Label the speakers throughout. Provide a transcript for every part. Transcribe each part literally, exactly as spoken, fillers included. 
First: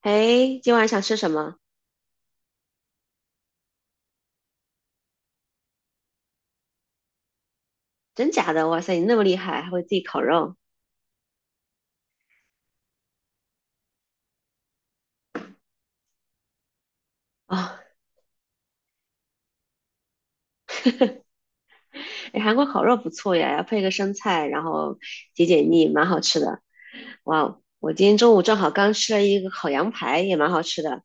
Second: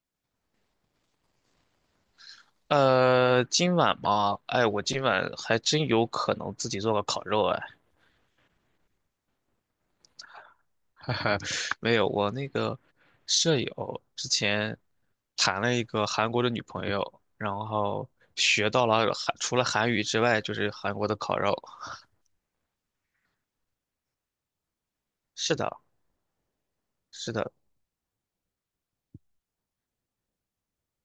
Speaker 1: 哎，今晚想吃什么？
Speaker 2: 呃，今晚嘛，哎，我今晚还真有可能自己做个烤肉，哎，
Speaker 1: 真假的？哇塞，你那么厉害，还会自己烤肉
Speaker 2: 哈哈，没有，我那个舍友之前谈了一个韩国的女朋友，然
Speaker 1: 啊？
Speaker 2: 后学到了韩，除了韩语之外，就是韩国的烤肉。
Speaker 1: 哎，韩国烤肉不错呀，要配个生菜，然后解
Speaker 2: 是
Speaker 1: 解
Speaker 2: 的，
Speaker 1: 腻，蛮好吃的。
Speaker 2: 是
Speaker 1: 哇
Speaker 2: 的。
Speaker 1: 哦我今天中午正好刚吃了一个烤羊排，也蛮好吃的。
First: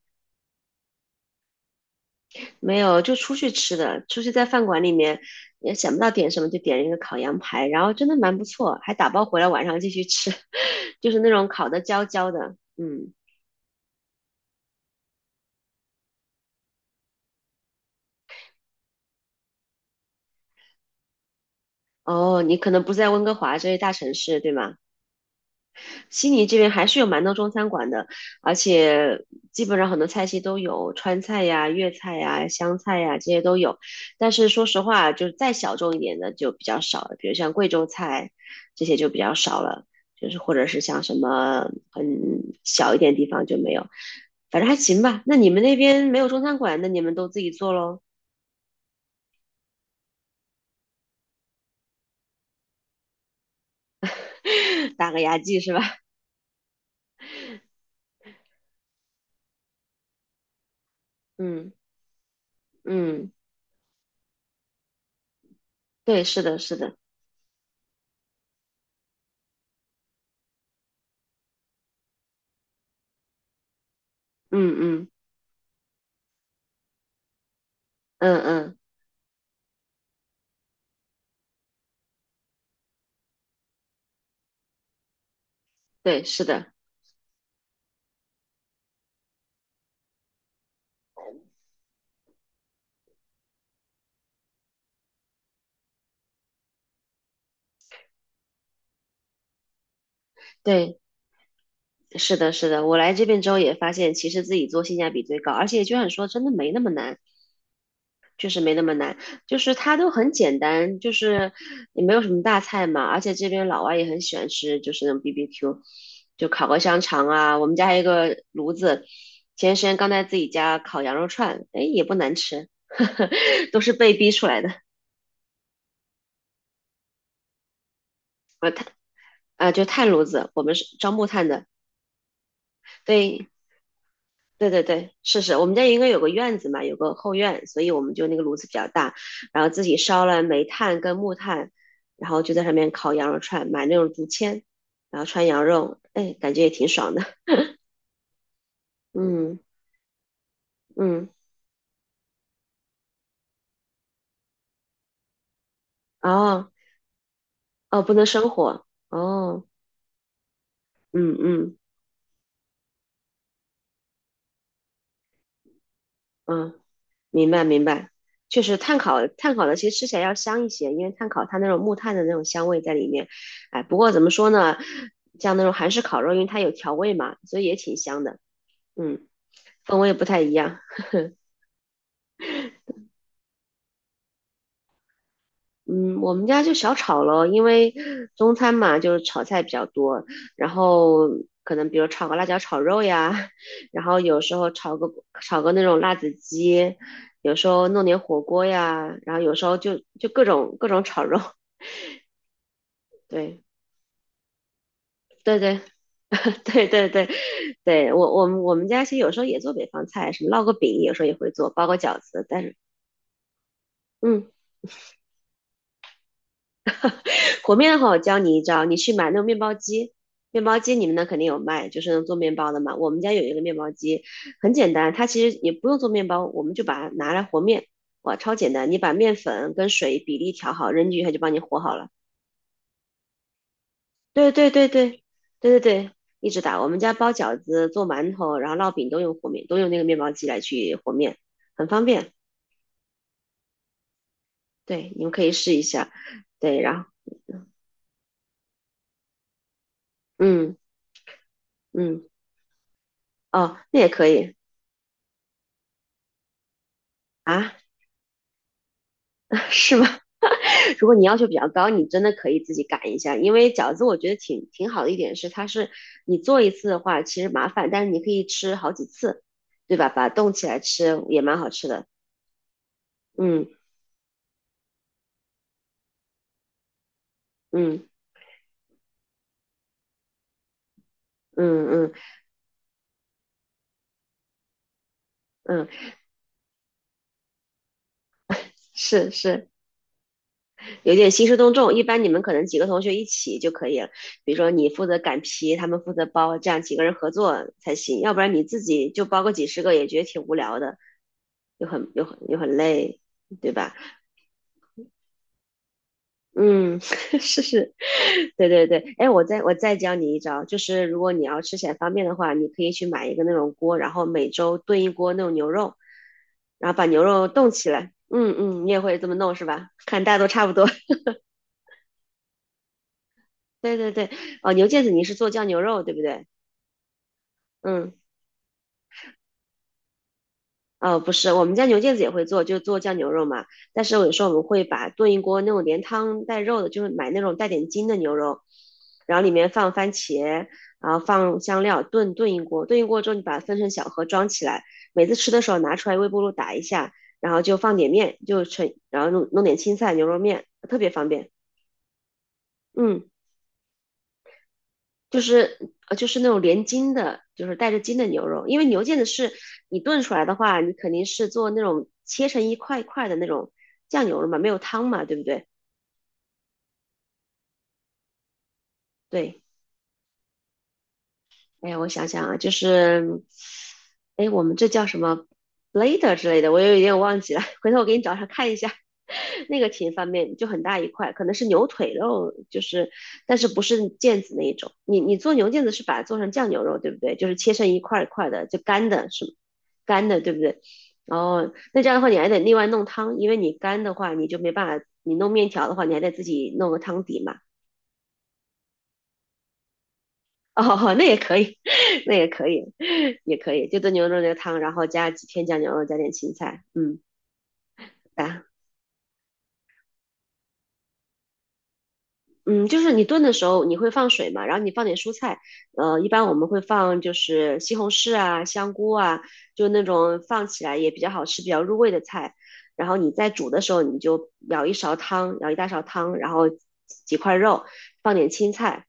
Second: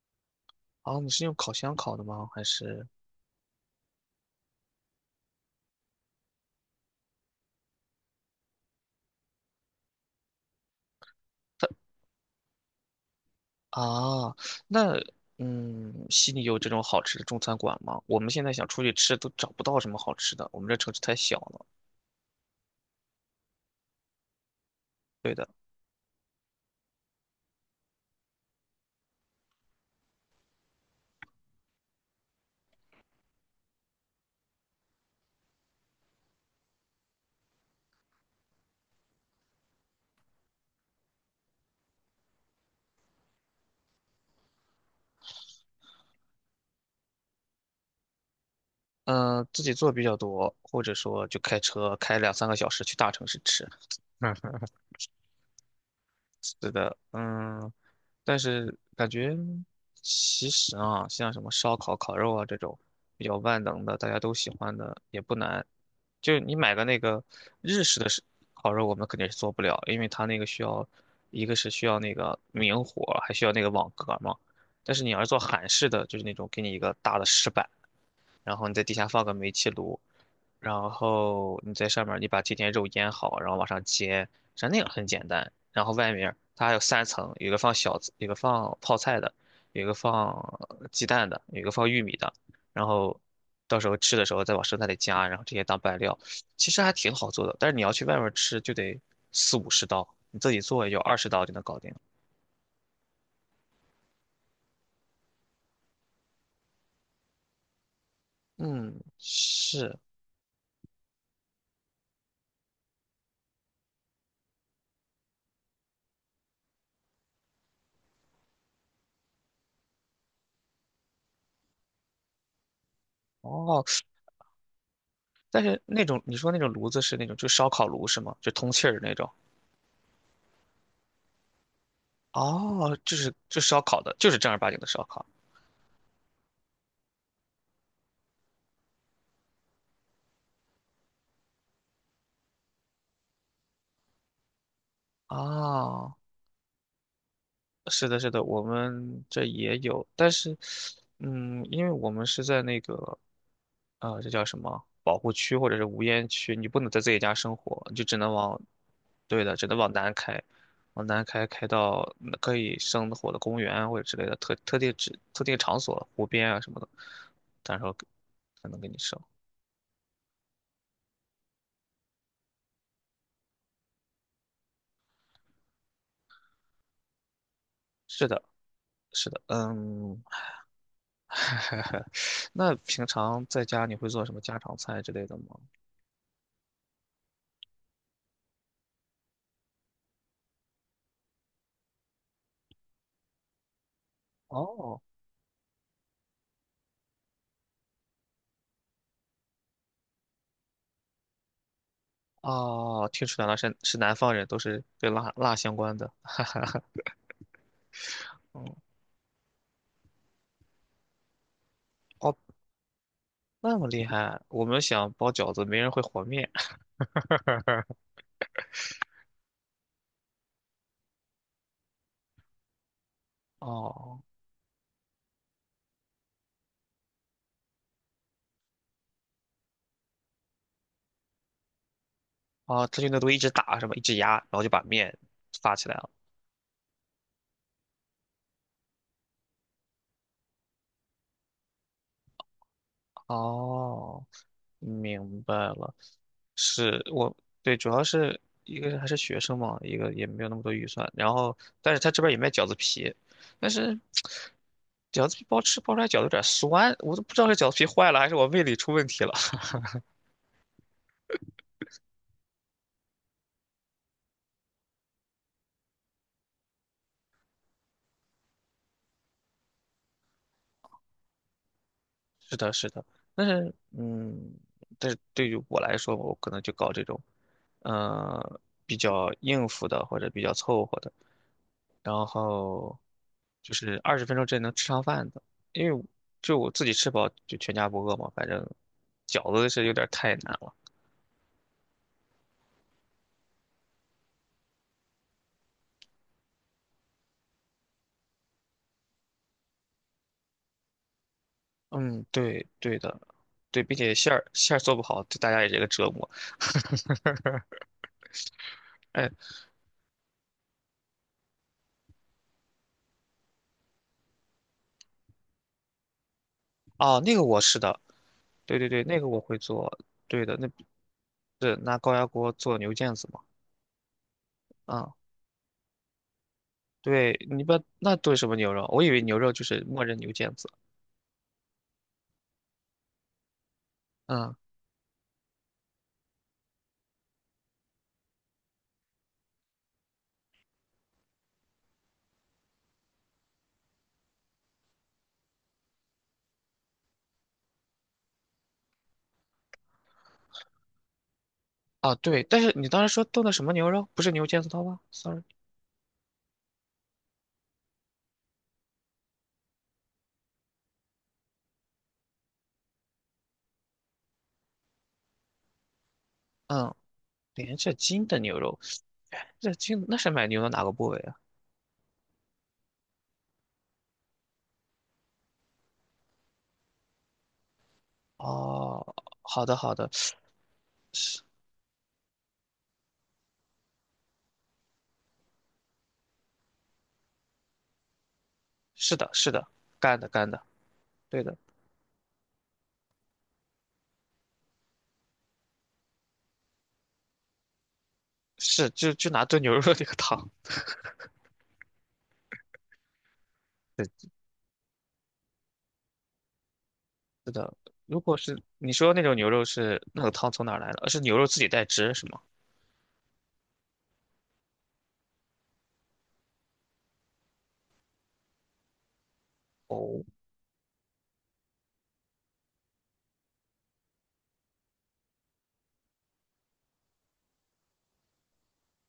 Speaker 2: 啊，你是用烤箱烤的吗？还
Speaker 1: 没
Speaker 2: 是
Speaker 1: 有，就出去吃的，出去在饭馆里面也想不到点什么，就点了一个烤羊排，然后真的蛮不错，还打包回来晚上继续吃，就是那种烤的焦焦的。嗯，
Speaker 2: 啊？那嗯，悉尼有这种好吃的中餐馆吗？我们现在想出去吃都找不到什么好吃的，我们这城市太小了。
Speaker 1: 哦，你可能不在温哥华这些大城市，对吗？
Speaker 2: 对的。
Speaker 1: 悉尼这边还是有蛮多中餐馆的，而且基本上很多菜系都有，川菜呀、粤菜呀、湘菜呀这些都有。但是说实话，就是再小众一点的就比较少了，比如像贵州菜这些就比较少了，就是或者是像什么很小一点地方就没有。反正还行吧。那你们那边没有中餐馆，那你们都自己做喽，
Speaker 2: 嗯、呃自己做比较多，或者说就开车开两三个小时去大城市吃。
Speaker 1: 打个牙祭是吧？
Speaker 2: 是的，嗯，但是感觉其实啊，像 什么
Speaker 1: 嗯
Speaker 2: 烧烤、烤肉啊这种比
Speaker 1: 嗯，
Speaker 2: 较万能的，大家都喜欢的也不难。
Speaker 1: 对，
Speaker 2: 就是
Speaker 1: 是
Speaker 2: 你
Speaker 1: 的，
Speaker 2: 买
Speaker 1: 是
Speaker 2: 个
Speaker 1: 的，
Speaker 2: 那个日式的是烤肉，我们肯定是做不了，因为它那个需要，一个是需要那个明火，还需要那个网格嘛。
Speaker 1: 嗯
Speaker 2: 但是
Speaker 1: 嗯
Speaker 2: 你要是做韩式的，就是那种给你一个大的石板，
Speaker 1: 嗯
Speaker 2: 然后你
Speaker 1: 嗯，
Speaker 2: 在底下放个煤气炉，然后你在上面儿你把这点肉腌好，然后往上煎，像那样很简单。然后外
Speaker 1: 对，
Speaker 2: 面儿
Speaker 1: 是
Speaker 2: 它
Speaker 1: 的。
Speaker 2: 还有三层，有一个放小子有一个放泡菜的，有一个放呃鸡蛋的，有一个放玉米的。然后到时候吃的时候再往生菜里加，然后这些当拌料，其实还挺好做的。但是你要去外面儿吃就得四五十刀，你自己做也
Speaker 1: 对，
Speaker 2: 就二十刀就能搞定。
Speaker 1: 是的，是的，我来这边之后也发现，其实自己做性价比最高，而且就像你说，真的没那么难，确实没那么难，
Speaker 2: 嗯，
Speaker 1: 就是它
Speaker 2: 是。
Speaker 1: 都很简单，就是也没有什么大菜嘛，而且这边老外也很喜欢吃，就是那种 B B Q，就烤个香肠啊，我们家还有一个炉子，前段时间刚在自己家烤羊肉串，哎，也不难吃，都
Speaker 2: 哦，
Speaker 1: 是被逼出来的
Speaker 2: 但是那种你说那种炉子是那种就烧烤炉是吗？就通气儿的那种。
Speaker 1: 啊，就炭炉子，我们是樟木炭的，
Speaker 2: 哦，就是
Speaker 1: 对，
Speaker 2: 就烧烤的，就是正儿
Speaker 1: 对
Speaker 2: 八经
Speaker 1: 对
Speaker 2: 的烧
Speaker 1: 对，
Speaker 2: 烤。
Speaker 1: 是是，我们家应该有个院子嘛，有个后院，所以我们就那个炉子比较大，然后自己烧了煤炭跟木炭，然后就在上面烤羊肉串，买那种竹签，然后串羊肉，
Speaker 2: 哦，
Speaker 1: 哎，感觉也挺爽的。
Speaker 2: 是的，是的，我们这
Speaker 1: 嗯
Speaker 2: 也有，但是，
Speaker 1: 嗯，
Speaker 2: 嗯，因为我们是在那个，呃，这叫什么保护区或者是无烟区，你
Speaker 1: 哦
Speaker 2: 不能在自己家生火，你
Speaker 1: 哦，
Speaker 2: 就
Speaker 1: 不
Speaker 2: 只
Speaker 1: 能
Speaker 2: 能
Speaker 1: 生
Speaker 2: 往，
Speaker 1: 火，
Speaker 2: 对的，
Speaker 1: 哦，
Speaker 2: 只能往南开，往南
Speaker 1: 嗯
Speaker 2: 开开
Speaker 1: 嗯
Speaker 2: 到嗯可以生火的公园或者之类的特特定指特定场所、湖边啊什
Speaker 1: 嗯，
Speaker 2: 么的，
Speaker 1: 明白
Speaker 2: 到时
Speaker 1: 明
Speaker 2: 候
Speaker 1: 白，确
Speaker 2: 可
Speaker 1: 实
Speaker 2: 能给
Speaker 1: 炭
Speaker 2: 你生。
Speaker 1: 烤炭烤的其实吃起来要香一些，因为炭烤它那种木炭的那种香味在里面，哎，不过怎么说呢，像那种韩式烤肉，因为它有调味嘛，所以也挺香
Speaker 2: 是
Speaker 1: 的。
Speaker 2: 的，
Speaker 1: 嗯。
Speaker 2: 是的，
Speaker 1: 氛围也
Speaker 2: 嗯，
Speaker 1: 不太一样。
Speaker 2: 那平常在家你会做什么家常菜之类的吗？
Speaker 1: 嗯，我们家就小炒咯，因为中餐嘛，就是炒菜比较多，然后可能比如炒个辣椒炒肉呀，然后有时候炒
Speaker 2: 哦，
Speaker 1: 个炒个那种辣子鸡，有时候弄点火锅呀，然后有时候就就各种各种炒肉，
Speaker 2: 啊，听出来了，
Speaker 1: 对
Speaker 2: 是是南方人，都是跟辣辣
Speaker 1: 对
Speaker 2: 相
Speaker 1: 对
Speaker 2: 关的，哈哈 哈。
Speaker 1: 对对对，对我我们
Speaker 2: 嗯
Speaker 1: 我们家其实有时候也做北方菜，什么烙个饼，有时候也会做，包个饺
Speaker 2: 哦，
Speaker 1: 子，但是
Speaker 2: 那么厉害，
Speaker 1: 嗯，
Speaker 2: 我们想包饺子，没人会和面。
Speaker 1: 和面 的话，我教你一招，你去买那种面包机，面包机你们那肯定有卖，就是能做面包的嘛。我们家有一个面包
Speaker 2: 哦，
Speaker 1: 机，很简单，它其实也不用做面包，我们就把它拿来和面，哇，超简单！你把面粉跟水比例调好，扔进去它就帮你和好了。
Speaker 2: 哦，他就那都一直打什么，一直压，然
Speaker 1: 对
Speaker 2: 后
Speaker 1: 对
Speaker 2: 就把
Speaker 1: 对对
Speaker 2: 面发
Speaker 1: 对对
Speaker 2: 起来了。
Speaker 1: 对，一直打。我们家包饺子、做馒头，然后烙饼都用和面，都用那个面包机来去和面，很方便。
Speaker 2: 哦，
Speaker 1: 对，你们
Speaker 2: 明
Speaker 1: 可以
Speaker 2: 白
Speaker 1: 试一
Speaker 2: 了。
Speaker 1: 下。对，然
Speaker 2: 是
Speaker 1: 后
Speaker 2: 我对，主要是一个是还是学生嘛，一个也没有那么多
Speaker 1: 嗯
Speaker 2: 预算。然后，但是他这
Speaker 1: 嗯
Speaker 2: 边也卖饺子皮，但
Speaker 1: 哦，
Speaker 2: 是
Speaker 1: 那也可以
Speaker 2: 饺子皮包吃包出来饺子有点酸，我都不知道是饺
Speaker 1: 啊，
Speaker 2: 子皮坏了还是我胃里出问题了。
Speaker 1: 是吗？如果你要求比较高，你真的可以自己擀一下，因为饺子我觉得挺挺好的一点是，它是你做一次的话其实麻烦，但是你可以吃好几次，对吧？把它冻起来吃也蛮好吃的。
Speaker 2: 是的，是的，但
Speaker 1: 嗯
Speaker 2: 是嗯，但是对于我来说，我可能就搞这种，
Speaker 1: 嗯
Speaker 2: 呃，比较应付的或者比较凑合的。
Speaker 1: 嗯嗯
Speaker 2: 然后就是二十分钟之内能吃上饭的，
Speaker 1: 嗯，
Speaker 2: 因为就我自己吃饱就全家不饿嘛，反正
Speaker 1: 是
Speaker 2: 饺
Speaker 1: 是，
Speaker 2: 子是有点太难了。
Speaker 1: 有点兴师动众。一般你们可能几个同学一起就可以了，比如说你负责擀皮，他们负责包，这样几个人合作才行，要不然你自己就包个几十个也觉得挺无聊的，又很又
Speaker 2: 嗯，
Speaker 1: 很又
Speaker 2: 对，
Speaker 1: 很
Speaker 2: 对的，
Speaker 1: 累，对
Speaker 2: 对，
Speaker 1: 吧？
Speaker 2: 并且馅儿馅儿做不好，对大家也是一个折磨。
Speaker 1: 嗯，是 是，对对对，哎，
Speaker 2: 哎，
Speaker 1: 我再我再教你一招，就是如果你要吃起来方便的话，你可以去买一个那种锅，然后每周炖一锅那种牛肉，然后把
Speaker 2: 哦，
Speaker 1: 牛
Speaker 2: 那个
Speaker 1: 肉
Speaker 2: 我
Speaker 1: 冻
Speaker 2: 是
Speaker 1: 起
Speaker 2: 的，
Speaker 1: 来。嗯
Speaker 2: 对
Speaker 1: 嗯，
Speaker 2: 对
Speaker 1: 你也
Speaker 2: 对，
Speaker 1: 会
Speaker 2: 那
Speaker 1: 这
Speaker 2: 个
Speaker 1: 么
Speaker 2: 我
Speaker 1: 弄
Speaker 2: 会
Speaker 1: 是吧？
Speaker 2: 做，
Speaker 1: 看大家
Speaker 2: 对
Speaker 1: 都
Speaker 2: 的，
Speaker 1: 差
Speaker 2: 那
Speaker 1: 不多。
Speaker 2: 是拿高压锅做牛腱子嘛，
Speaker 1: 对对对，哦，牛腱子
Speaker 2: 啊、
Speaker 1: 你是做酱牛肉对不对？
Speaker 2: 对，你把那
Speaker 1: 嗯。
Speaker 2: 炖什么牛肉？我以为牛肉就是默认牛腱子，
Speaker 1: 呃，不是，我们家牛腱子也会做，就做酱牛肉嘛。但是有时候我
Speaker 2: 嗯，
Speaker 1: 们会把炖一锅那种连汤带肉的，就是买那种带点筋的牛肉，然后里面放番茄，然后放香料炖炖一锅，炖一锅之后你把它分成小盒装起来，每次吃的时候拿出来微波炉打一下，然后就放点面，就成，然后弄弄点青菜牛肉面，特别方便。
Speaker 2: 啊，对，但是你当时
Speaker 1: 嗯。
Speaker 2: 说炖的什么牛肉？不是牛腱子汤吗
Speaker 1: 就
Speaker 2: ？sorry,
Speaker 1: 是呃就是那种连筋的，就是带着筋的牛肉，因为牛腱子是你炖出来的话，你肯定是做那种切成一块一块的那种酱牛肉嘛，没有汤嘛，对不对？
Speaker 2: 嗯。连着筋的牛肉，哎
Speaker 1: 对。
Speaker 2: 这筋那是买牛的哪个部位啊？
Speaker 1: 哎呀，我想想啊，就是，哎，我们这叫什么 blader 之类的，我有点忘记了，回头我给你找找看一下。
Speaker 2: 哦，好 的
Speaker 1: 那个
Speaker 2: 好的，
Speaker 1: 挺方便，就很大一块，
Speaker 2: 是
Speaker 1: 可能是牛腿肉，就是，但是不是腱子那一种。你你做牛腱子是把它做成酱牛肉，对不对？就是切成一块儿一块儿的，就干
Speaker 2: 是
Speaker 1: 的
Speaker 2: 的
Speaker 1: 是吗
Speaker 2: 是的，干
Speaker 1: 干
Speaker 2: 的
Speaker 1: 的，
Speaker 2: 干
Speaker 1: 对不
Speaker 2: 的，
Speaker 1: 对？
Speaker 2: 对的，
Speaker 1: 哦，那这样的话你还得另外弄汤，因为你干的话你就没办法，你弄面条的话你还得自己弄个汤底嘛。
Speaker 2: 是就就拿炖牛肉那个汤，
Speaker 1: 哦，那也可以，那也可以，也可以，就
Speaker 2: 对，
Speaker 1: 炖牛肉那个汤，然后加几片酱牛肉，加点青菜，嗯，
Speaker 2: 是的。如果是
Speaker 1: 来。
Speaker 2: 你说那种牛肉是那个汤从哪儿来的？呃是牛肉自己带汁是吗？
Speaker 1: 嗯，就是你炖的时候你会放水嘛，然后你放点蔬菜，呃，一般我们会放就是西红柿啊、香菇啊，就那
Speaker 2: 哦，
Speaker 1: 种放起来也比较好吃、比较入味的菜。然后你在煮的时候，你就舀一勺汤，舀一大勺汤，然后几块肉，放点青菜，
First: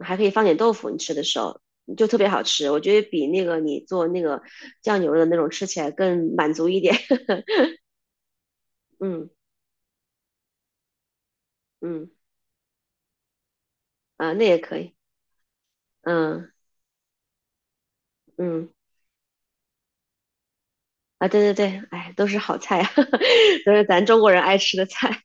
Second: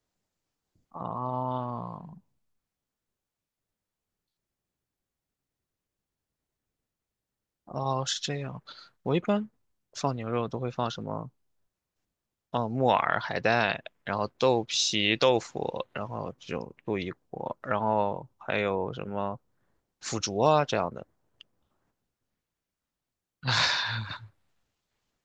Speaker 1: 还可以放点豆腐。你吃的时候
Speaker 2: 啊，
Speaker 1: 就特别好吃，我觉得比那个你做那个酱牛肉的那种吃起来更满足一点。
Speaker 2: 哦，是这样。我一
Speaker 1: 嗯
Speaker 2: 般放牛肉都会放什么？
Speaker 1: 嗯
Speaker 2: 哦，木耳、海带，然后
Speaker 1: 啊，那也
Speaker 2: 豆
Speaker 1: 可以。
Speaker 2: 皮、豆腐，然后
Speaker 1: 嗯
Speaker 2: 这种鹿一锅，然后还
Speaker 1: 嗯。
Speaker 2: 有什么腐竹啊这样的，
Speaker 1: 啊，对对对，哎，都是好菜啊，都是咱中国人爱吃的菜。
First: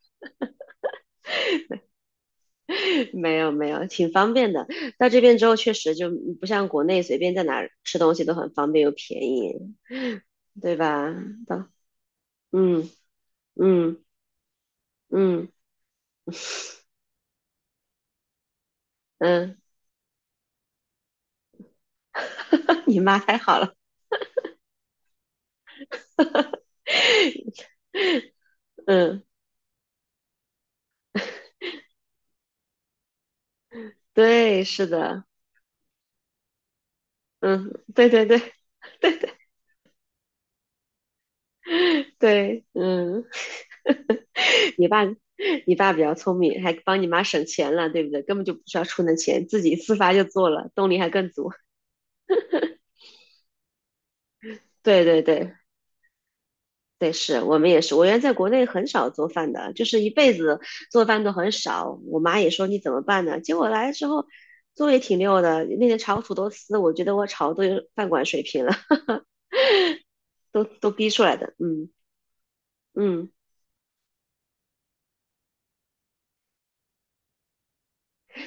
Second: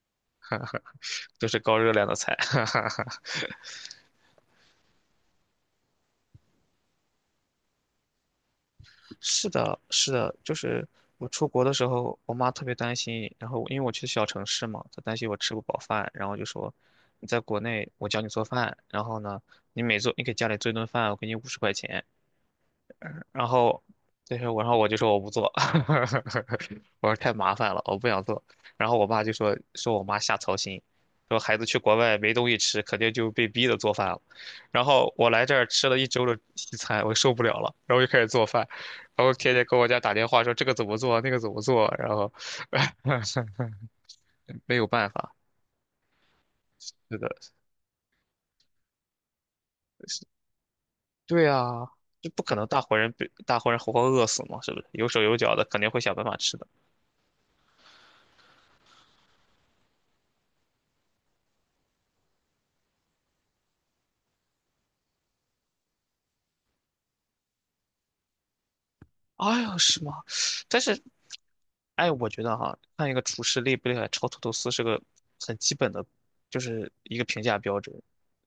Speaker 2: 都是高热量的菜。哈哈 哈。
Speaker 1: 没有没有，挺方便的。到这边之后，确实就不像国内随便在哪儿吃东西都很方便又便
Speaker 2: 是
Speaker 1: 宜，
Speaker 2: 的，是的，就
Speaker 1: 对
Speaker 2: 是
Speaker 1: 吧？
Speaker 2: 我出国
Speaker 1: 到，
Speaker 2: 的时候，我妈特别
Speaker 1: 嗯
Speaker 2: 担心，然后因为我
Speaker 1: 嗯
Speaker 2: 去小城市嘛，她担心我
Speaker 1: 嗯
Speaker 2: 吃不饱饭，然后就说你在国内我教你做饭，然后呢，
Speaker 1: 嗯，
Speaker 2: 你每做你给家里做一顿饭，我给你五十块钱，
Speaker 1: 你妈太
Speaker 2: 然
Speaker 1: 好了，
Speaker 2: 后那是我然后我就说我不做，我说太麻 烦了，我不想做。然后我
Speaker 1: 嗯，
Speaker 2: 爸就说说我妈瞎操心，说孩子去国外没东西吃，肯定就被逼的做饭了。
Speaker 1: 对，
Speaker 2: 然
Speaker 1: 是
Speaker 2: 后
Speaker 1: 的，
Speaker 2: 我来这儿吃了一周的西餐，我受不了
Speaker 1: 嗯，
Speaker 2: 了，然后
Speaker 1: 对
Speaker 2: 就开
Speaker 1: 对
Speaker 2: 始
Speaker 1: 对
Speaker 2: 做饭，然后天天给我家打电话说这个怎么做，那个怎么做，然后
Speaker 1: 对，嗯，
Speaker 2: 没 有
Speaker 1: 你爸
Speaker 2: 办法，
Speaker 1: 你爸比较聪明，还
Speaker 2: 是
Speaker 1: 帮你妈
Speaker 2: 的，
Speaker 1: 省钱了，对不对？根本就不需要出那钱，自己自发就做了，动力还更
Speaker 2: 对
Speaker 1: 足。
Speaker 2: 啊。这不可能，大活人被大活人活活饿死 嘛，是不是？
Speaker 1: 对
Speaker 2: 有
Speaker 1: 对
Speaker 2: 手有
Speaker 1: 对，
Speaker 2: 脚的，肯定会想办法吃的。
Speaker 1: 对，是我们也是。我原来在国内很少做饭的，就是一辈子做饭都很少。我妈也说你怎么办呢？结果来之后做也挺溜的。那天炒土豆丝，我觉得我炒都有饭馆水平了，
Speaker 2: 哎呦，是吗？
Speaker 1: 都
Speaker 2: 但
Speaker 1: 都
Speaker 2: 是
Speaker 1: 逼出来的。嗯
Speaker 2: 哎，我觉得哈，看一个
Speaker 1: 嗯，
Speaker 2: 厨师厉不厉害，炒土豆丝是个很基本的，就是一个评价标准。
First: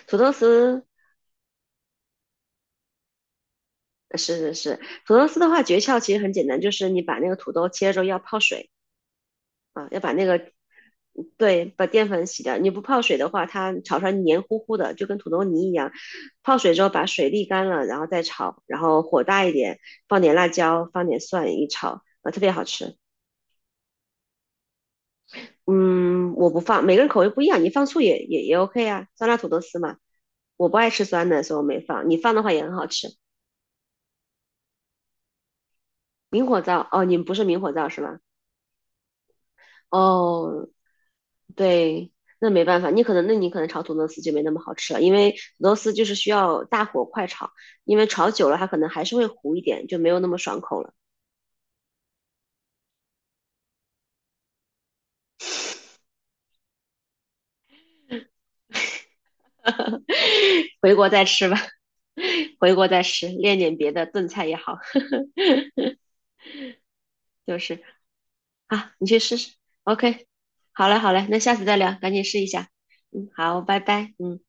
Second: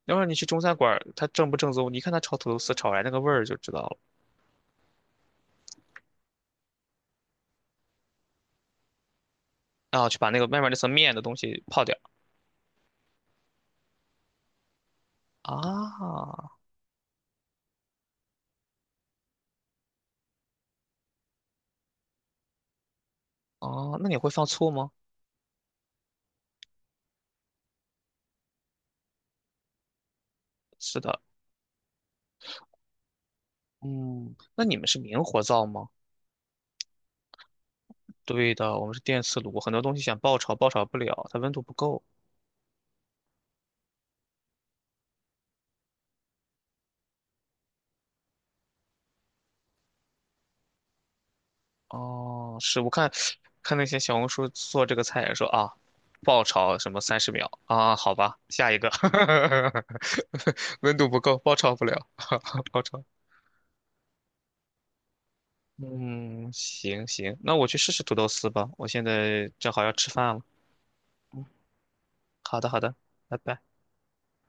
Speaker 2: 要
Speaker 1: 土
Speaker 2: 不然
Speaker 1: 豆
Speaker 2: 你去中餐
Speaker 1: 丝
Speaker 2: 馆儿，他正不正宗，你看他炒土豆丝炒出来那个味儿就知道了。
Speaker 1: 呃是是是，土豆丝的话诀窍其实很简单，就是你把那个土豆切了之后要泡水啊，要
Speaker 2: 然后
Speaker 1: 把
Speaker 2: 去
Speaker 1: 那
Speaker 2: 把那
Speaker 1: 个
Speaker 2: 个外面那层面的东西
Speaker 1: 对，
Speaker 2: 泡
Speaker 1: 把
Speaker 2: 掉。
Speaker 1: 淀粉洗掉。你不泡水的话，它炒出来黏糊糊的，就跟土豆泥一样。泡
Speaker 2: 啊，
Speaker 1: 水之后把水沥干了，然后再炒，然后火大一点，放点辣椒，放点蒜一炒，啊，特别好吃。
Speaker 2: 哦，那你会放醋吗？
Speaker 1: 嗯，我不放，每个人口味不一样，你放醋也也也 OK 啊，酸辣土豆丝嘛。我不爱
Speaker 2: 是
Speaker 1: 吃
Speaker 2: 的，
Speaker 1: 酸的，所以我没放。你放的话也很好吃。
Speaker 2: 嗯，那你们是明火灶吗？
Speaker 1: 明火灶，哦，你们不是明火灶是吧？
Speaker 2: 对的，我们是电磁炉，很多东西想爆炒
Speaker 1: 哦，
Speaker 2: 爆炒不了，它温度不够。
Speaker 1: 对，那没办法，你可能那你可能炒土豆丝就没那么好吃了，因为土豆丝就是需要大火快炒，因为炒久了它可能还是会糊一点，就没有那么爽口了。
Speaker 2: 哦，是我看看那些小红书做这个菜也说啊，爆炒什么三十秒啊，好吧，下一个，
Speaker 1: 回
Speaker 2: 温
Speaker 1: 国
Speaker 2: 度不
Speaker 1: 再
Speaker 2: 够，
Speaker 1: 吃
Speaker 2: 爆
Speaker 1: 吧，
Speaker 2: 炒不了，
Speaker 1: 回
Speaker 2: 爆
Speaker 1: 国再
Speaker 2: 炒。
Speaker 1: 吃，练点别的炖菜也好。
Speaker 2: 嗯，行行，那
Speaker 1: 就
Speaker 2: 我去
Speaker 1: 是
Speaker 2: 试试土豆丝吧，我
Speaker 1: 啊，
Speaker 2: 现
Speaker 1: 你去试
Speaker 2: 在
Speaker 1: 试。
Speaker 2: 正好要吃
Speaker 1: OK，
Speaker 2: 饭了。
Speaker 1: 好嘞好嘞，那下次再聊，赶紧试一
Speaker 2: 好
Speaker 1: 下。
Speaker 2: 的好的，
Speaker 1: 嗯，
Speaker 2: 拜
Speaker 1: 好，
Speaker 2: 拜。
Speaker 1: 拜拜，嗯。